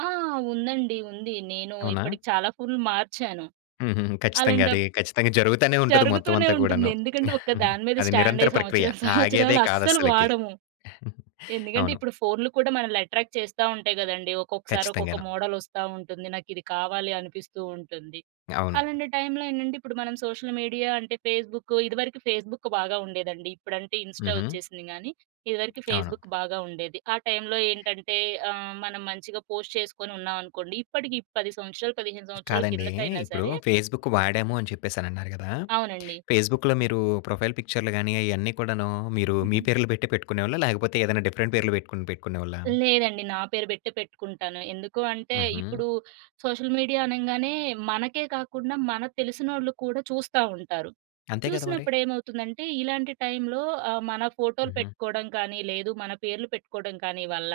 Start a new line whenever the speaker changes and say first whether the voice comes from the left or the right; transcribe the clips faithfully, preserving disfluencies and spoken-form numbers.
right: ఆ! ఉందండి. ఉంది. నేను
left: అవునా?
right: ఇప్పటికి చాలా ఫోనులు మార్చాను.
left: హుహుహు. ఖచ్చితంగా
right: అలాంటప్
left: అది. ఖచ్చితంగా జరుగుతానే ఉంటది. మొత్తం
right: జరుగుతూనే
left: అంతా
right: ఉంటుంది.
left: కూడాను.
right: ఎందుకంటే, ఒకదాని మీద
left: అది
right: స్టాండ్
left: నిరంతర
right: అయ్యి
left: ప్రక్రియ.
right: సంవత్సరం
left: ఆగేదే
right: సంవత్సరాలు
left: కాదు
right: అస్సలు
left: అస్సలకి.
right: వాడము. ఎందుకంటే,
left: అవును.
right: ఇప్పుడు ఫోనులు కూడా మనల‌ని అట్రాక్ట్ చేస్తవుంటాయి కదండీ. ఒక్కొక్కసారి ఒక్కొక్క
left: కచ్చితంగాను.
right: మోడలొస్తావుంటుంది. నాకు ఇది కావాలి అనిపిస్తూవుంటుంది.
left: అవును.
right: అలాంటి టైమ్‌లో ఏంటంటే, ఇప్పుడు మనం సోషల్ మీడియా అంటే ఫేస్‌బుక్కు, ఇదివరకు ఫేస్‌బుక్ బాగా ఉండేదండి. ఇప్పుడంటే ఇన్స్టా
left: హుహు.
right: వచ్చేసింది గానీ ఇదివరకు
left: అవును.
right: ఫేస్‌బుక్ బాగా ఉండేది. ఆ టైమ్‌లో ఏంటంటే ఆహ్, మనం మంచిగా పోస్ట్ చేసుకొని ఉన్నామనుకోండి ఇప్పటికి పది సంవత్సరాలు, పదిహేను సంవత్సరాల
left: కాదండి.
right: కిందట అయినా
left: ఇప్పుడు
right: సరే
left: ఫేస్‌బుక్ వాడాము అని చెప్పేసనన్నారు గదా!
right: అవునండి.
left: ఫేస్‌బుక్‌లో మీరు ప్రొఫైల్ పిక్చర్‌లుగాని ఐయన్నీ కూడాను, మీరు మీ
right: హుహు.
left: పేర్లు పెట్టే పెట్టుకునేవాళ్లా? లేకపోతే ఏదైనా డిఫరెంట్ పేర్లు పెట్టుకొని పెట్టుకునేవాళ్లా?
right: లేదండి నా పేరు పెట్టే పెట్టుకుంటాను. ఎందుకు అంటే,
left: హుహు.
right: ఇప్పుడు సోషల్ మీడియా అనంగానే మనకే కాకుండా మనకు తెలిసినోళ్ళు కూడా చూస్తా ఉంటారు.
left: అంతే కదా మరి!
right: చూసినప్పుడు ఏమవుతుందంటే, ఇలాంటి టైమ్‌లో ఆహ్, మన ఫోటోలు
left: హుహు.
right: పెట్టుకోవడం కానీ, లేదు మన పేర్లు పెట్టుకోవడం కానీ వల్ల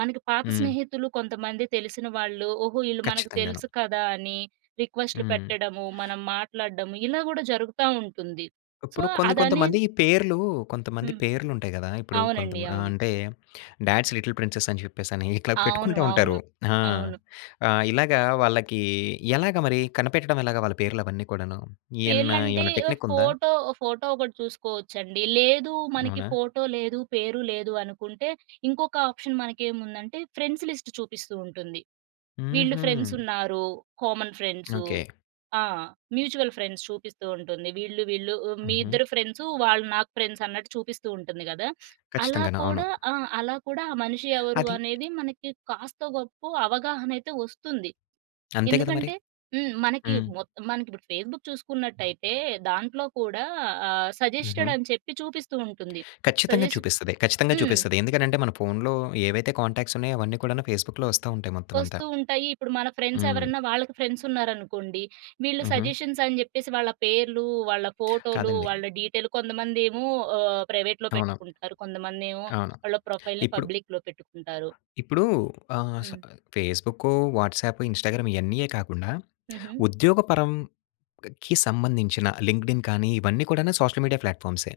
right: మనకి పాత
left: హ్మ్.
right: స్నేహితులు కొంతమంది తెలిసిన వాళ్ళు, ఓహో! వీళ్ళు మనకు
left: ఖచ్చితంగాను.
right: తెలుసు కదా! అని రిక్వెస్ట్‌లు
left: హ్మ్.
right: పెట్టడము, మనం మాట్లాడడము ఇలా కూడా జరుగుతవుంటుంది. సో,
left: ఇప్పుడు కొంది
right: అదనే
left: కొంతమంది పేర్లు కొంతమంది
right: హ్మ్.
left: పేర్లు ఉంటాయి గదా. ఇప్పుడు కొంత
right: అవునండి.
left: ఆహ్,
right: అవును.
left: అంటే డాడ్స్ లిటిల్ ప్రిన్సెస్ అని చెప్పేసి ఇట్లా
right: అవును.
left: పెట్టుకుంటా
right: అవును.
left: ఉంటారు. ఆ!
right: అవును.
left: ఆహ్, ఇలాగ వాళ్ళకి ఎలాగా మరి కనిపెట్టడం ఎలాగా వాళ్ళ పేర్లు అవన్నీ కూడాను.
right: పేర్లలంటే
left: ఏమైనా
right: ఆహ్,
left: టెక్‌నిక్ ఉందా?
right: ఫోటో ఫోటో ఒకటి చూసుకోవచ్చు అండి. లేదు మనకి
left: అవునా?
right: ఫోటో లేదు, పేరు లేదు అనుకుంటే, ఇంకొక ఆప్షన్ మనకేముందంటే ఫ్రెండ్స్ లిస్ట్ చూపిస్తూ ఉంటుంది. వీళ్ళు ఫ్రెండ్స్
left: హుహు.
right: ఉన్నారు. Common friends.
left: ఓకే.
right: ఆ! మ్యూచువల్ ఫ్రెండ్స్ చూపిస్తూ ఉంటుంది. వీళ్ళు, వీళ్ళు ఉ మీ
left: హుహు.
right: ఇద్దరు ఫ్రెండ్సు. వాళ్ళు నాకు ఫ్రెండ్స్ అన్నట్టు చూపిస్తూవుంటుంది గదా! అలా
left: ఖచ్చితంగాను. అవును.
right: కూడా ఆ! అలా కూడా ఆ మనిషి ఎవరు
left: అది
right: అనేది మనకి కాస్తొ గొప్పో అవగాహన అయితే వస్తుంది.
left: అంతే కదా మరి!
right: ఎందుకంటే హ్మ్. మనకి
left: హ్మ్.
right: మొత్తం మనకిపుడు ఫేస్‌బుక్ చూసుకున్నట్టయితే దాంట్లో కూడా ఆహ్, సజెస్టెడ్
left: హుహు.
right: అని చెప్పి చూపిస్తూవుంటుంది.
left: కచ్చితంగా
right: సజెస్ట్
left: చూపిస్తది. ఖచ్చితంగా
right: హ్మ్.
left: చూపిస్తది. ఎందుకనంటే మన ఫోన్‌లో ఏవైతే కాంటాక్ట్స్ ఉన్నాయో అవన్నీ కూడాను ఫేస్‌బుక్‌లో వస్తా ఉంటాయి మొత్తం అంతా.
right: వస్తూవుంటాయి. ఇప్పుడు మన ఫ్రెండ్స్
left: హ్మ్.
right: ఎవరైనా వాళ్ళకి ఫ్రెండ్స్ ఉన్నారనుకోండి, వీళ్ళు
left: హుహు.
right: సజెషన్స్ అని చెప్పేసి వాళ్ళ పేర్లు, వాళ్ళ ఫోటోలు,
left: కాదండి.
right: వాళ్ళ డీటెయిల్, కొంతమందేమో ఆహ్, ప్రైవేట్‌లో
left: అవును.
right: పెట్టుకుంటారు. కొంతమంది ఏమో
left: అవును.
right: వాళ్ళ ప్రొఫైల్‌ని
left: ఇప్పుడు
right: పబ్లిక్‌లో పెట్టుకుంటారు.
left: ఇప్పుడు ఆహ్, స
right: హ్మ్.
left: ఫేస్‌బుక్కు, వాట్సాప్, ఇన్స్టాగ్రామ్ ఇయన్నీయే కాకుండా,
right: హుహు.
left: ఉద్యోగ పరంకి సంబంధించిన లింక్డ్ఇన్ కానీ ఇవన్నీ కూడా సోషల్ మీడియా ప్లాట్‌ఫార్మ్సే.